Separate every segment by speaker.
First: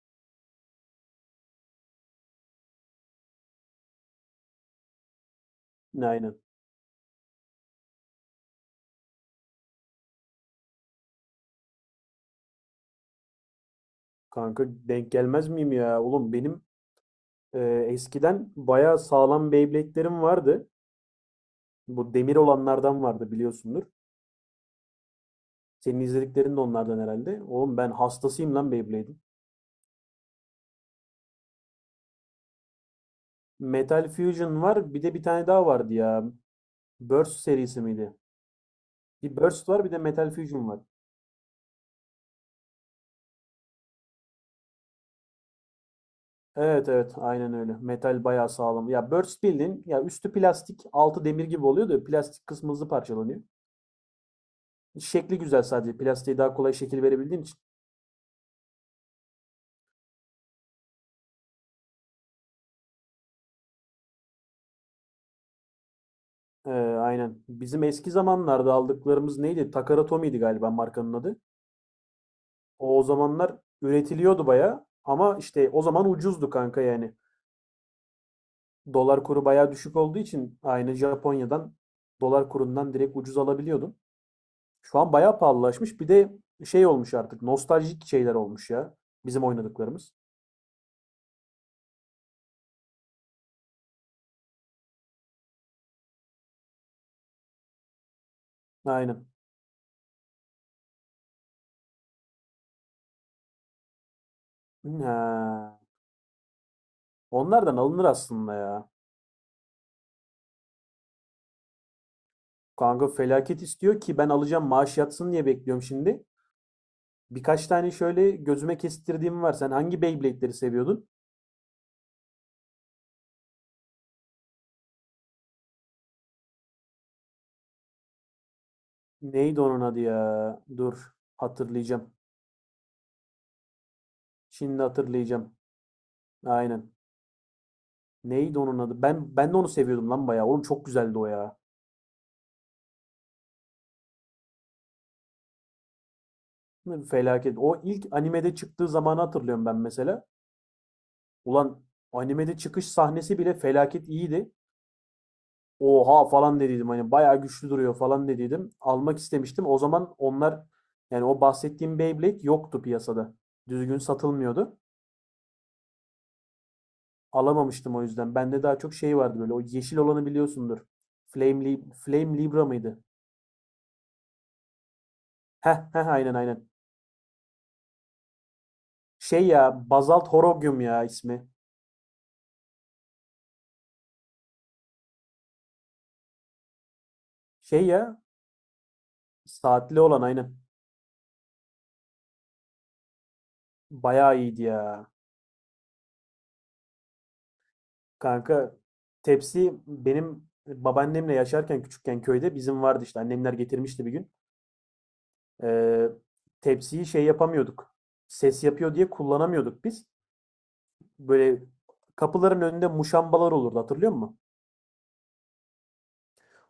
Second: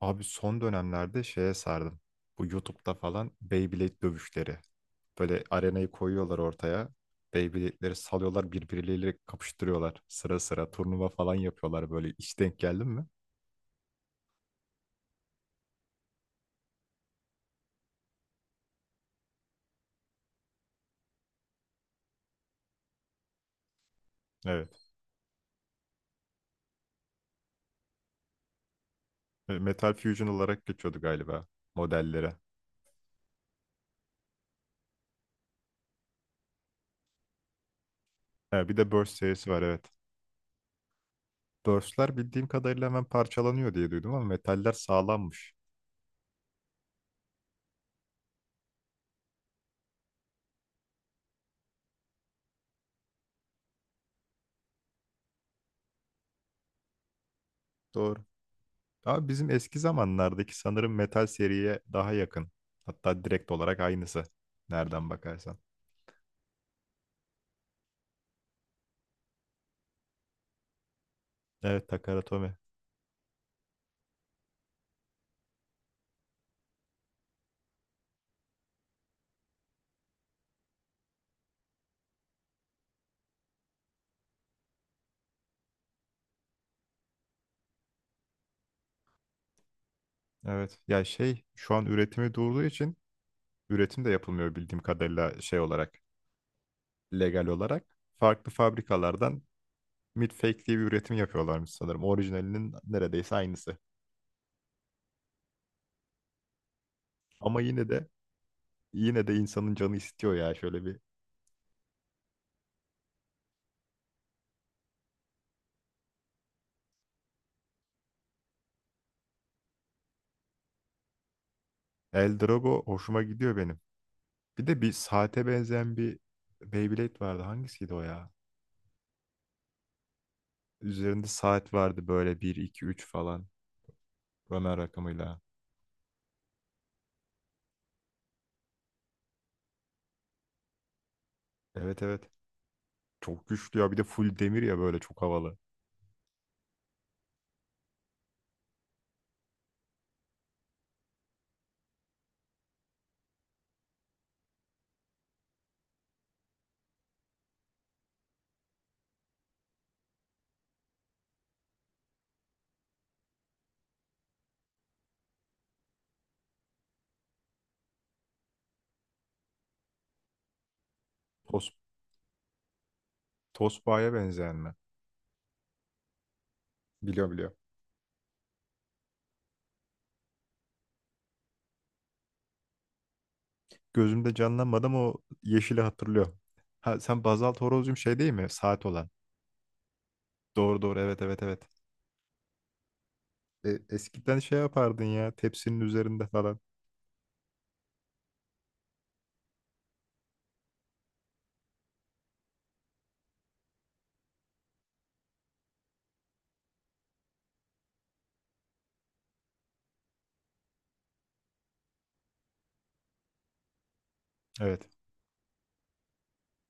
Speaker 1: Abi son dönemlerde şeye sardım. Bu YouTube'da falan Beyblade dövüşleri. Böyle arenayı koyuyorlar
Speaker 2: Aynen.
Speaker 1: ortaya. Beyblade'leri salıyorlar birbirleriyle kapıştırıyorlar. Sıra sıra turnuva falan yapıyorlar böyle. Hiç denk geldin mi?
Speaker 2: Kanka denk gelmez miyim ya? Oğlum benim e, eskiden bayağı sağlam Beyblade'lerim vardı. Bu demir olanlardan vardı biliyorsundur.
Speaker 1: Evet.
Speaker 2: Senin izlediklerin de onlardan herhalde. Oğlum ben hastasıyım lan Beyblade'in.
Speaker 1: Metal Fusion olarak geçiyordu galiba modellere.
Speaker 2: Metal Fusion var. Bir de bir tane daha vardı ya. Burst serisi miydi?
Speaker 1: Ha, bir de Burst
Speaker 2: Bir
Speaker 1: serisi var,
Speaker 2: Burst
Speaker 1: evet.
Speaker 2: var bir de Metal Fusion var.
Speaker 1: Burst'ler bildiğim kadarıyla hemen parçalanıyor diye duydum ama metaller sağlammış.
Speaker 2: Evet evet aynen öyle. Metal bayağı sağlam. Ya Burst bildiğin ya üstü plastik altı demir gibi oluyor da plastik kısmı hızlı parçalanıyor. Şekli güzel sadece. Plastiğe daha kolay şekil verebildiğin için.
Speaker 1: Doğru. Abi bizim eski zamanlardaki sanırım metal seriye daha yakın. Hatta direkt olarak aynısı. Nereden bakarsan.
Speaker 2: Ee, aynen. Bizim eski zamanlarda aldıklarımız neydi? Takara Tommy'ydi galiba markanın adı.
Speaker 1: Evet, Takara.
Speaker 2: O zamanlar üretiliyordu baya ama işte o zaman ucuzdu kanka yani. Dolar kuru baya düşük olduğu için aynı Japonya'dan dolar kurundan direkt ucuz alabiliyordun. Şu an baya pahalılaşmış. Bir de şey olmuş artık nostaljik şeyler olmuş ya bizim oynadıklarımız.
Speaker 1: Evet. Ya şey, şu an üretimi durduğu için üretim de yapılmıyor bildiğim kadarıyla şey olarak. Legal olarak. Farklı
Speaker 2: Aynen.
Speaker 1: fabrikalardan mid-fake diye bir üretim yapıyorlarmış sanırım. Orijinalinin neredeyse aynısı.
Speaker 2: Ha.
Speaker 1: Ama
Speaker 2: Onlardan
Speaker 1: yine
Speaker 2: alınır
Speaker 1: de
Speaker 2: aslında ya.
Speaker 1: yine de insanın canı istiyor ya şöyle bir.
Speaker 2: Kanka felaket istiyor ki ben alacağım maaş yatsın diye bekliyorum şimdi. Birkaç tane şöyle gözüme kestirdiğim var. Sen hangi Beyblade'leri seviyordun?
Speaker 1: El Drago hoşuma gidiyor benim. Bir de bir saate benzeyen bir Beyblade vardı. Hangisiydi o ya?
Speaker 2: Neydi onun adı ya? Dur,
Speaker 1: Üzerinde saat vardı
Speaker 2: hatırlayacağım.
Speaker 1: böyle, bir 2 3 falan. Ömer
Speaker 2: Şimdi
Speaker 1: rakamıyla.
Speaker 2: hatırlayacağım. Aynen. Neydi onun adı? Ben de onu seviyordum lan bayağı. Oğlum çok güzeldi o ya.
Speaker 1: Evet, evet. Çok güçlü ya. Bir de full demir ya, böyle çok havalı.
Speaker 2: Felaket. O ilk animede çıktığı zamanı hatırlıyorum ben mesela. Ulan animede çıkış sahnesi bile felaket iyiydi. Oha falan dediydim. Hani bayağı güçlü duruyor falan dediydim. Almak istemiştim. O zaman onlar yani o bahsettiğim Beyblade yoktu piyasada. Düzgün satılmıyordu. Alamamıştım o yüzden. Bende daha çok şey vardı böyle. O yeşil olanı biliyorsundur.
Speaker 1: Tos,
Speaker 2: Flame Libra mıydı?
Speaker 1: Tosbağa'ya benzeyen mi?
Speaker 2: Heh heh aynen aynen.
Speaker 1: Biliyor, biliyor.
Speaker 2: Şey ya Basalt Horogium ya ismi.
Speaker 1: Gözümde canlanmadı ama o yeşili hatırlıyor. Ha, sen Bazalt
Speaker 2: Şey
Speaker 1: Horoz'cum şey
Speaker 2: ya
Speaker 1: değil mi? Saat olan.
Speaker 2: saatli olan aynen.
Speaker 1: Doğru doğru, evet evet evet. E, eskiden
Speaker 2: Bayağı
Speaker 1: şey
Speaker 2: iyiydi
Speaker 1: yapardın
Speaker 2: ya.
Speaker 1: ya tepsinin üzerinde falan.
Speaker 2: Kanka tepsi benim babaannemle yaşarken küçükken köyde bizim vardı işte. Annemler getirmişti bir gün. Ee, tepsiyi şey yapamıyorduk. Ses yapıyor diye kullanamıyorduk biz. Böyle kapıların önünde muşambalar olurdu hatırlıyor musun?
Speaker 1: Evet.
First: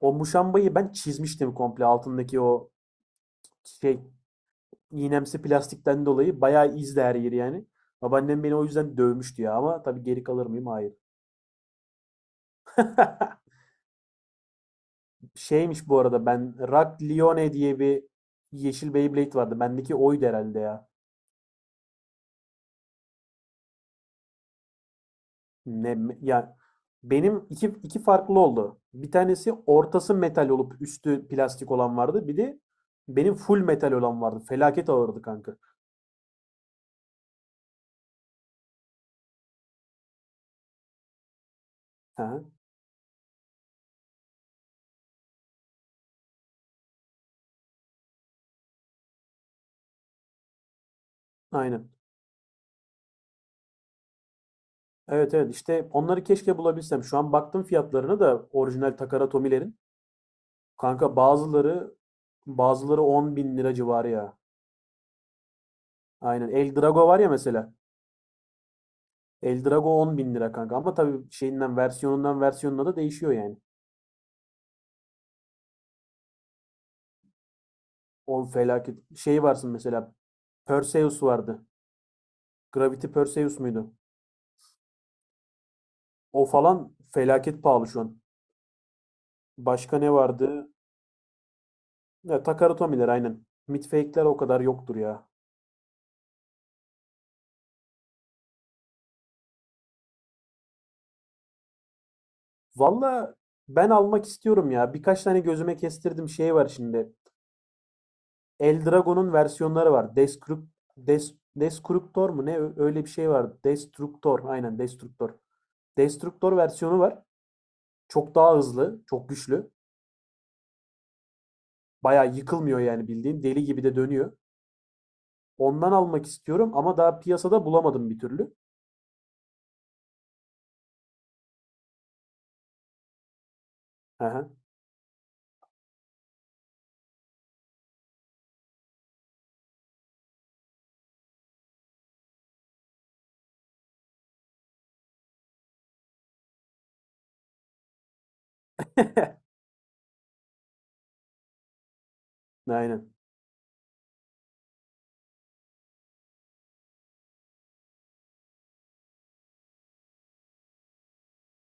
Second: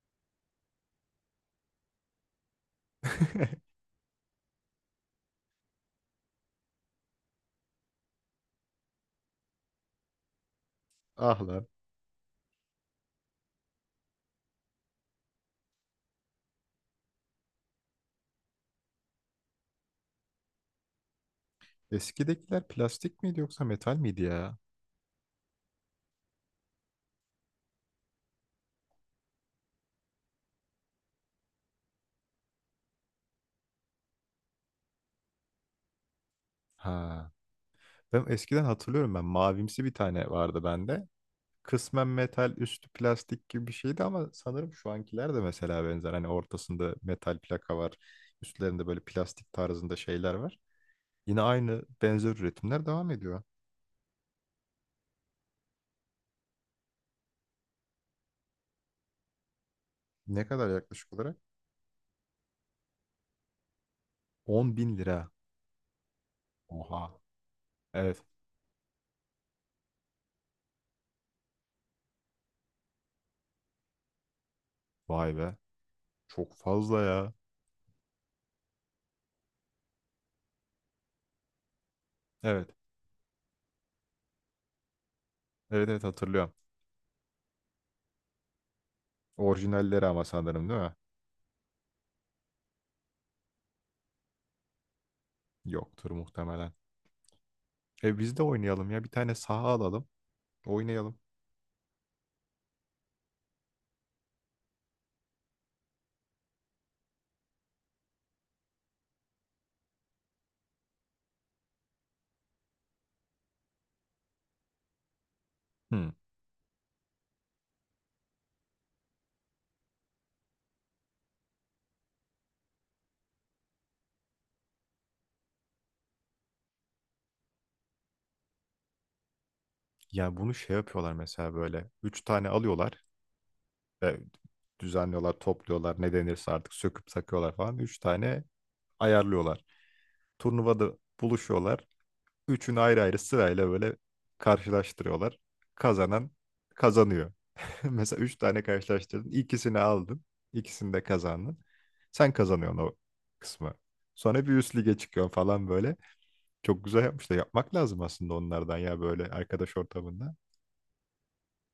Speaker 2: O muşambayı ben çizmiştim komple altındaki o şey iğnemsi plastikten dolayı bayağı izdi her yeri yani. Babaannem beni o yüzden dövmüştü ya ama tabii geri kalır mıyım? Hayır.
Speaker 1: Ah lan.
Speaker 2: Şeymiş bu arada ben Rock Lione diye bir yeşil Beyblade vardı. Bendeki oydu herhalde ya.
Speaker 1: Eskidekiler plastik miydi yoksa metal miydi ya?
Speaker 2: Ne ya benim iki farklı oldu. Bir tanesi ortası metal olup üstü plastik olan vardı. Bir de benim full metal olan vardı. Felaket ağırdı kanka.
Speaker 1: Ha. Ben eskiden hatırlıyorum, ben mavimsi bir tane vardı bende. Kısmen
Speaker 2: Ha,
Speaker 1: metal üstü plastik gibi bir şeydi ama sanırım şu ankiler de mesela benzer. Hani ortasında metal plaka var. Üstlerinde böyle plastik tarzında şeyler var. Yine aynı
Speaker 2: aynen.
Speaker 1: benzer üretimler devam ediyor.
Speaker 2: Evet evet işte onları keşke bulabilsem. Şu an baktım fiyatlarına da orijinal Takara Tomilerin.
Speaker 1: Ne kadar yaklaşık
Speaker 2: Kanka
Speaker 1: olarak?
Speaker 2: bazıları 10 bin lira civarı ya.
Speaker 1: 10.000 lira.
Speaker 2: Aynen. El Drago var
Speaker 1: Oha.
Speaker 2: ya mesela.
Speaker 1: Evet.
Speaker 2: El Drago 10 bin lira kanka. Ama tabii şeyinden versiyonundan versiyonuna da değişiyor yani.
Speaker 1: Vay be. Çok fazla ya.
Speaker 2: O felaket. Şey varsın mesela. Perseus vardı.
Speaker 1: Evet.
Speaker 2: Gravity Perseus muydu?
Speaker 1: Evet evet,
Speaker 2: O
Speaker 1: hatırlıyorum.
Speaker 2: falan felaket pahalı şu an. Başka
Speaker 1: Orijinalleri
Speaker 2: ne
Speaker 1: ama sanırım,
Speaker 2: vardı?
Speaker 1: değil mi?
Speaker 2: Ya, Takara Tomiler aynen. Midfake'ler o kadar yoktur ya.
Speaker 1: Yoktur muhtemelen. E biz de oynayalım ya. Bir tane saha alalım. Oynayalım.
Speaker 2: Valla ben almak istiyorum ya. Birkaç tane gözüme kestirdim şey var şimdi. Eldragon'un versiyonları var. Destructor mu ne? Öyle bir şey var. Destructor. Aynen Destructor.
Speaker 1: Hmm.
Speaker 2: Destructor versiyonu var. Çok daha hızlı, çok güçlü. Bayağı yıkılmıyor yani bildiğin. Deli gibi de dönüyor. Ondan almak istiyorum ama daha piyasada bulamadım bir türlü.
Speaker 1: Ya bunu şey yapıyorlar mesela böyle. Üç tane alıyorlar. E,
Speaker 2: Aha.
Speaker 1: düzenliyorlar, topluyorlar. Ne denirse artık söküp sakıyorlar falan. Üç tane ayarlıyorlar. Turnuvada buluşuyorlar. Üçünü ayrı ayrı sırayla böyle karşılaştırıyorlar. Kazanan kazanıyor. Mesela üç tane karşılaştırdın, ikisini aldın. İkisini de kazandın. Sen kazanıyorsun o
Speaker 2: Aynen.
Speaker 1: kısmı. Sonra bir üst lige çıkıyorsun falan böyle. Çok güzel yapmışlar. Yapmak lazım aslında onlardan ya, böyle arkadaş ortamında.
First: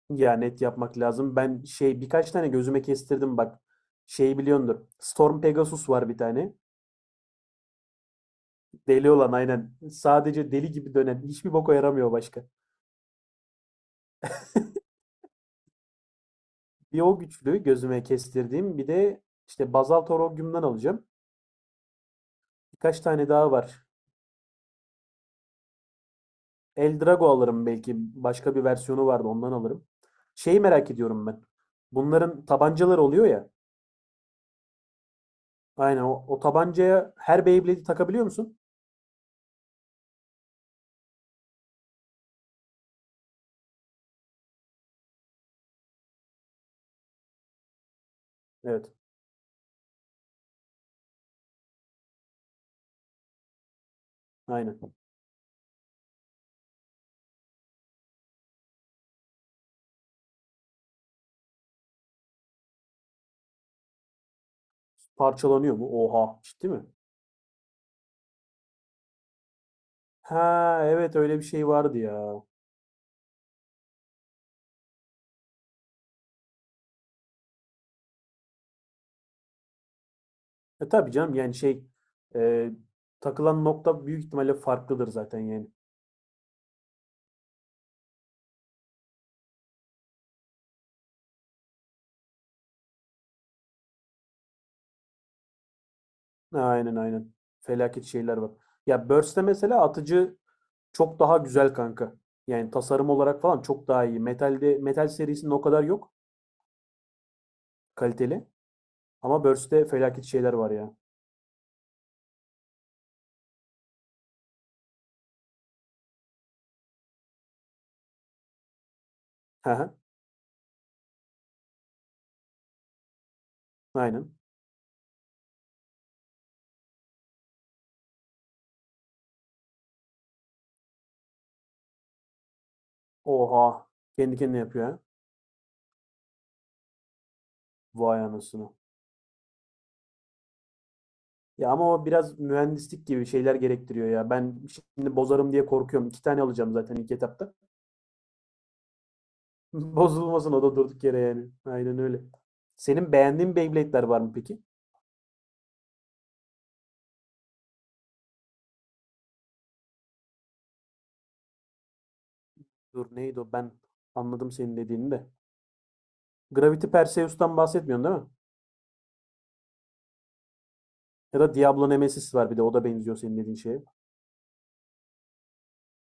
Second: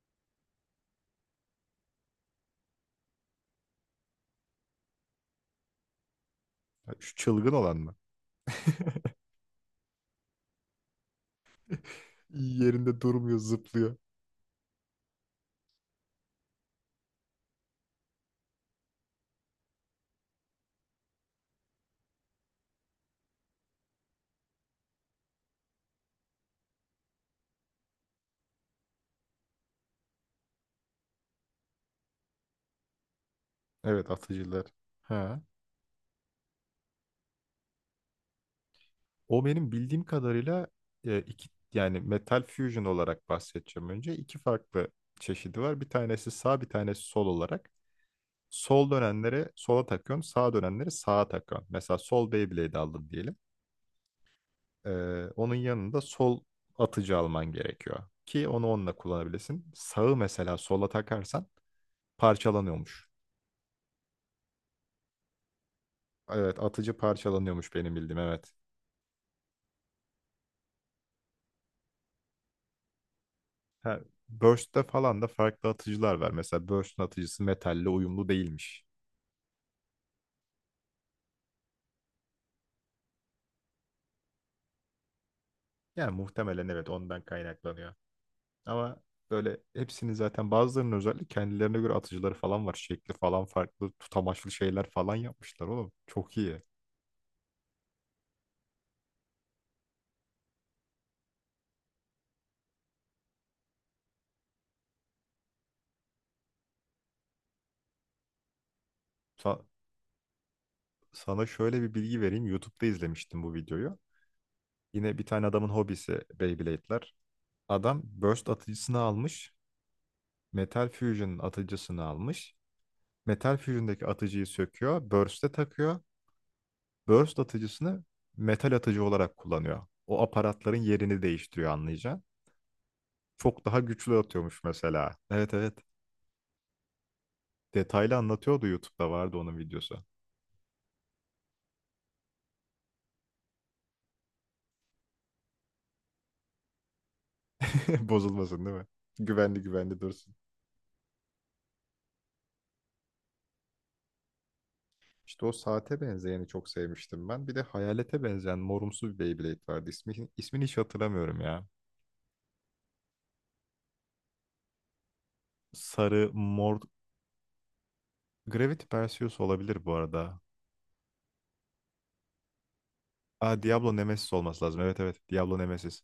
Speaker 2: Ya net yapmak lazım. Ben şey birkaç tane gözüme kestirdim bak. Şey biliyordur. Storm Pegasus var bir tane.
Speaker 1: Ya şu çılgın olan mı?
Speaker 2: Deli olan aynen. Sadece deli gibi dönen. Hiçbir boka yaramıyor başka.
Speaker 1: Yerinde durmuyor, zıplıyor.
Speaker 2: Bir o güçlü gözüme kestirdiğim. Bir de işte Bazal Torogium'dan alacağım. Birkaç tane daha var. Eldrago alırım belki. Başka bir versiyonu vardı ondan alırım. Şeyi merak ediyorum ben. Bunların tabancaları oluyor ya.
Speaker 1: Evet, atıcılar. Ha.
Speaker 2: Aynen o tabancaya her Beyblade'i takabiliyor musun?
Speaker 1: O benim bildiğim kadarıyla, iki, yani metal fusion olarak bahsedeceğim önce. İki farklı çeşidi var. Bir tanesi sağ, bir tanesi sol olarak.
Speaker 2: Evet.
Speaker 1: Sol dönenleri sola takıyorsun, sağ dönenleri sağa takıyorsun. Mesela sol Beyblade aldın diyelim.
Speaker 2: Aynen.
Speaker 1: Ee, onun yanında sol atıcı alman gerekiyor ki onu onunla kullanabilirsin. Sağı mesela sola takarsan parçalanıyormuş.
Speaker 2: Parçalanıyor mu? Oha.
Speaker 1: Evet,
Speaker 2: Ciddi mi?
Speaker 1: atıcı parçalanıyormuş benim bildiğim. Evet.
Speaker 2: Ha, evet öyle bir şey vardı ya.
Speaker 1: Ha, Burst'te falan da farklı atıcılar var. Mesela Burst'un atıcısı metalle uyumlu değilmiş.
Speaker 2: E tabii canım yani şey e, takılan nokta büyük ihtimalle farklıdır zaten yani.
Speaker 1: Yani muhtemelen evet, ondan kaynaklanıyor. Ama böyle hepsinin, zaten bazılarının özellikle, kendilerine göre atıcıları falan var. Şekli falan farklı, tutamaçlı şeyler falan yapmışlar oğlum. Çok iyi.
Speaker 2: Aynen aynen. Felaket şeyler var. Ya Burst'te mesela atıcı çok daha güzel kanka. Yani tasarım olarak falan çok daha iyi. Metal'de Metal serisinin o kadar yok kaliteli. Ama
Speaker 1: Sa-
Speaker 2: Burst'te felaket şeyler var ya.
Speaker 1: Sana şöyle bir bilgi vereyim. YouTube'da izlemiştim bu videoyu. Yine bir tane adamın hobisi Beyblade'ler. Adam Burst atıcısını almış.
Speaker 2: Hı hı.
Speaker 1: Metal Fusion'ın atıcısını almış. Metal Fusion'daki
Speaker 2: Aynen.
Speaker 1: atıcıyı söküyor. Burst'e takıyor. Burst atıcısını metal atıcı olarak kullanıyor. O aparatların yerini değiştiriyor anlayacağın. Çok daha
Speaker 2: Oha.
Speaker 1: güçlü
Speaker 2: Kendi kendine
Speaker 1: atıyormuş
Speaker 2: yapıyor ha.
Speaker 1: mesela. Evet, evet. Detaylı
Speaker 2: Vay
Speaker 1: anlatıyordu,
Speaker 2: anasını.
Speaker 1: YouTube'da vardı onun videosu.
Speaker 2: Ya ama o biraz mühendislik gibi şeyler gerektiriyor ya. Ben şimdi bozarım diye korkuyorum. İki tane alacağım zaten ilk etapta.
Speaker 1: Bozulmasın değil mi? Güvenli güvenli dursun.
Speaker 2: Bozulmasın o da durduk yere yani. Aynen öyle. Senin beğendiğin Beyblade'ler var mı peki?
Speaker 1: İşte o saate benzeyeni çok sevmiştim ben. Bir de hayalete benzeyen morumsu bir Beyblade vardı. İsmi, ismini hiç hatırlamıyorum ya.
Speaker 2: Dur neydi o? Ben anladım senin dediğini de.
Speaker 1: Sarı, mor...
Speaker 2: Gravity Perseus'tan bahsetmiyorsun değil mi?
Speaker 1: Gravity Perseus olabilir bu arada.
Speaker 2: Ya da Diablo Nemesis var bir de o da benziyor senin
Speaker 1: Aa,
Speaker 2: dediğin şeye.
Speaker 1: Diablo Nemesis olması lazım. Evet evet. Diablo Nemesis.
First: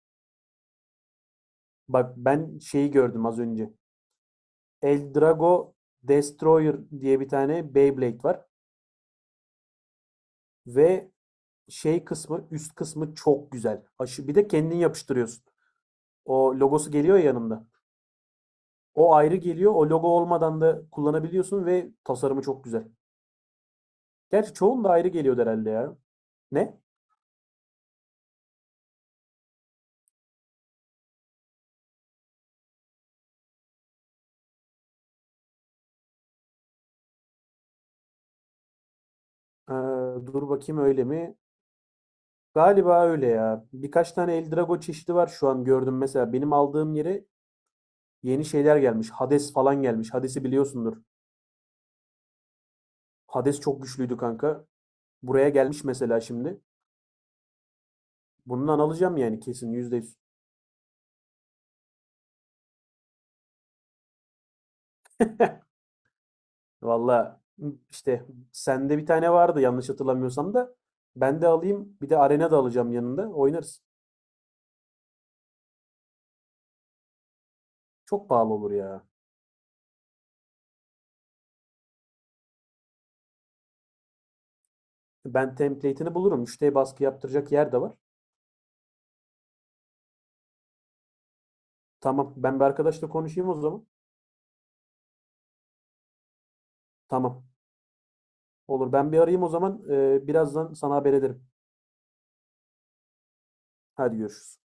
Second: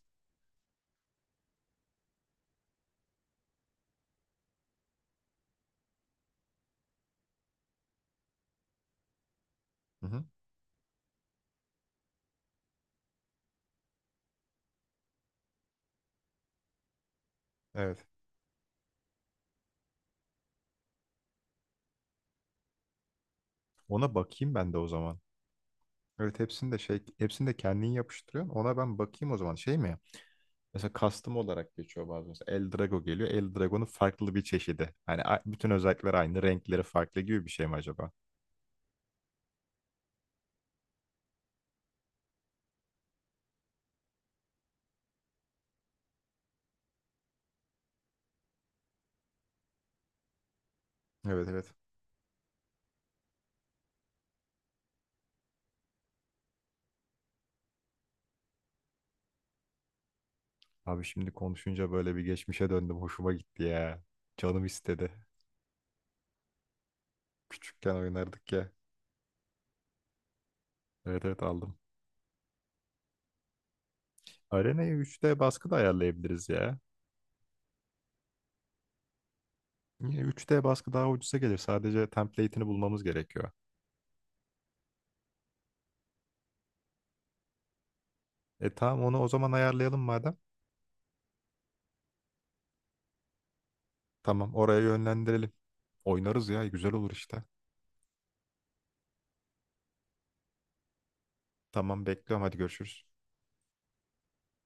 Speaker 2: Bak ben şeyi gördüm az önce. Eldrago Destroyer diye bir tane Beyblade var.
Speaker 1: Hı hı.
Speaker 2: Ve şey kısmı üst kısmı çok güzel. Aşı, bir de kendin yapıştırıyorsun. O logosu geliyor ya yanında.
Speaker 1: Evet.
Speaker 2: O ayrı geliyor. O logo olmadan da kullanabiliyorsun ve tasarımı çok güzel.
Speaker 1: Ona
Speaker 2: Gerçi
Speaker 1: bakayım ben de
Speaker 2: çoğun
Speaker 1: o
Speaker 2: da ayrı
Speaker 1: zaman.
Speaker 2: geliyordu herhâlde ya.
Speaker 1: Evet, hepsini de
Speaker 2: Ne?
Speaker 1: şey, hepsini de kendin yapıştırıyorsun. Ona ben bakayım o zaman. Şey mi? Mesela custom olarak geçiyor bazen. Mesela El Drago geliyor. El Drago'nun farklı bir çeşidi. Hani bütün özellikleri aynı, renkleri farklı gibi bir şey mi acaba?
Speaker 2: Eee, dur bakayım öyle mi? Galiba öyle ya. Birkaç tane Eldrago çeşidi var şu an gördüm mesela. Benim aldığım yere yeni şeyler gelmiş. Hades falan gelmiş. Hades'i biliyorsundur.
Speaker 1: Evet evet.
Speaker 2: Hades çok güçlüydü kanka. Buraya gelmiş mesela şimdi. Bundan alacağım yani kesin %100.
Speaker 1: Abi şimdi konuşunca böyle bir geçmişe döndüm. Hoşuma gitti ya. Canım istedi.
Speaker 2: Valla
Speaker 1: Küçükken
Speaker 2: işte
Speaker 1: oynardık ya.
Speaker 2: sende bir tane vardı yanlış hatırlamıyorsam da.
Speaker 1: Evet
Speaker 2: Ben
Speaker 1: evet,
Speaker 2: de
Speaker 1: aldım.
Speaker 2: alayım. Bir de arena da alacağım yanında. Oynarız.
Speaker 1: Arena'yı 3D baskı da ayarlayabiliriz ya.
Speaker 2: Çok pahalı olur ya.
Speaker 1: Yine 3D baskı daha ucuza gelir. Sadece template'ini bulmamız gerekiyor.
Speaker 2: Ben template'ini bulurum. Müşteri baskı yaptıracak yer de var.
Speaker 1: E tamam, onu o zaman ayarlayalım madem.
Speaker 2: Tamam. Ben bir arkadaşla konuşayım o zaman.
Speaker 1: Tamam, oraya yönlendirelim. Oynarız ya, güzel olur işte.
Speaker 2: Tamam. Olur. Ben bir arayayım o zaman. Birazdan sana haber ederim.
Speaker 1: Tamam, bekliyorum. Hadi görüşürüz.
Speaker 2: Hadi görüşürüz.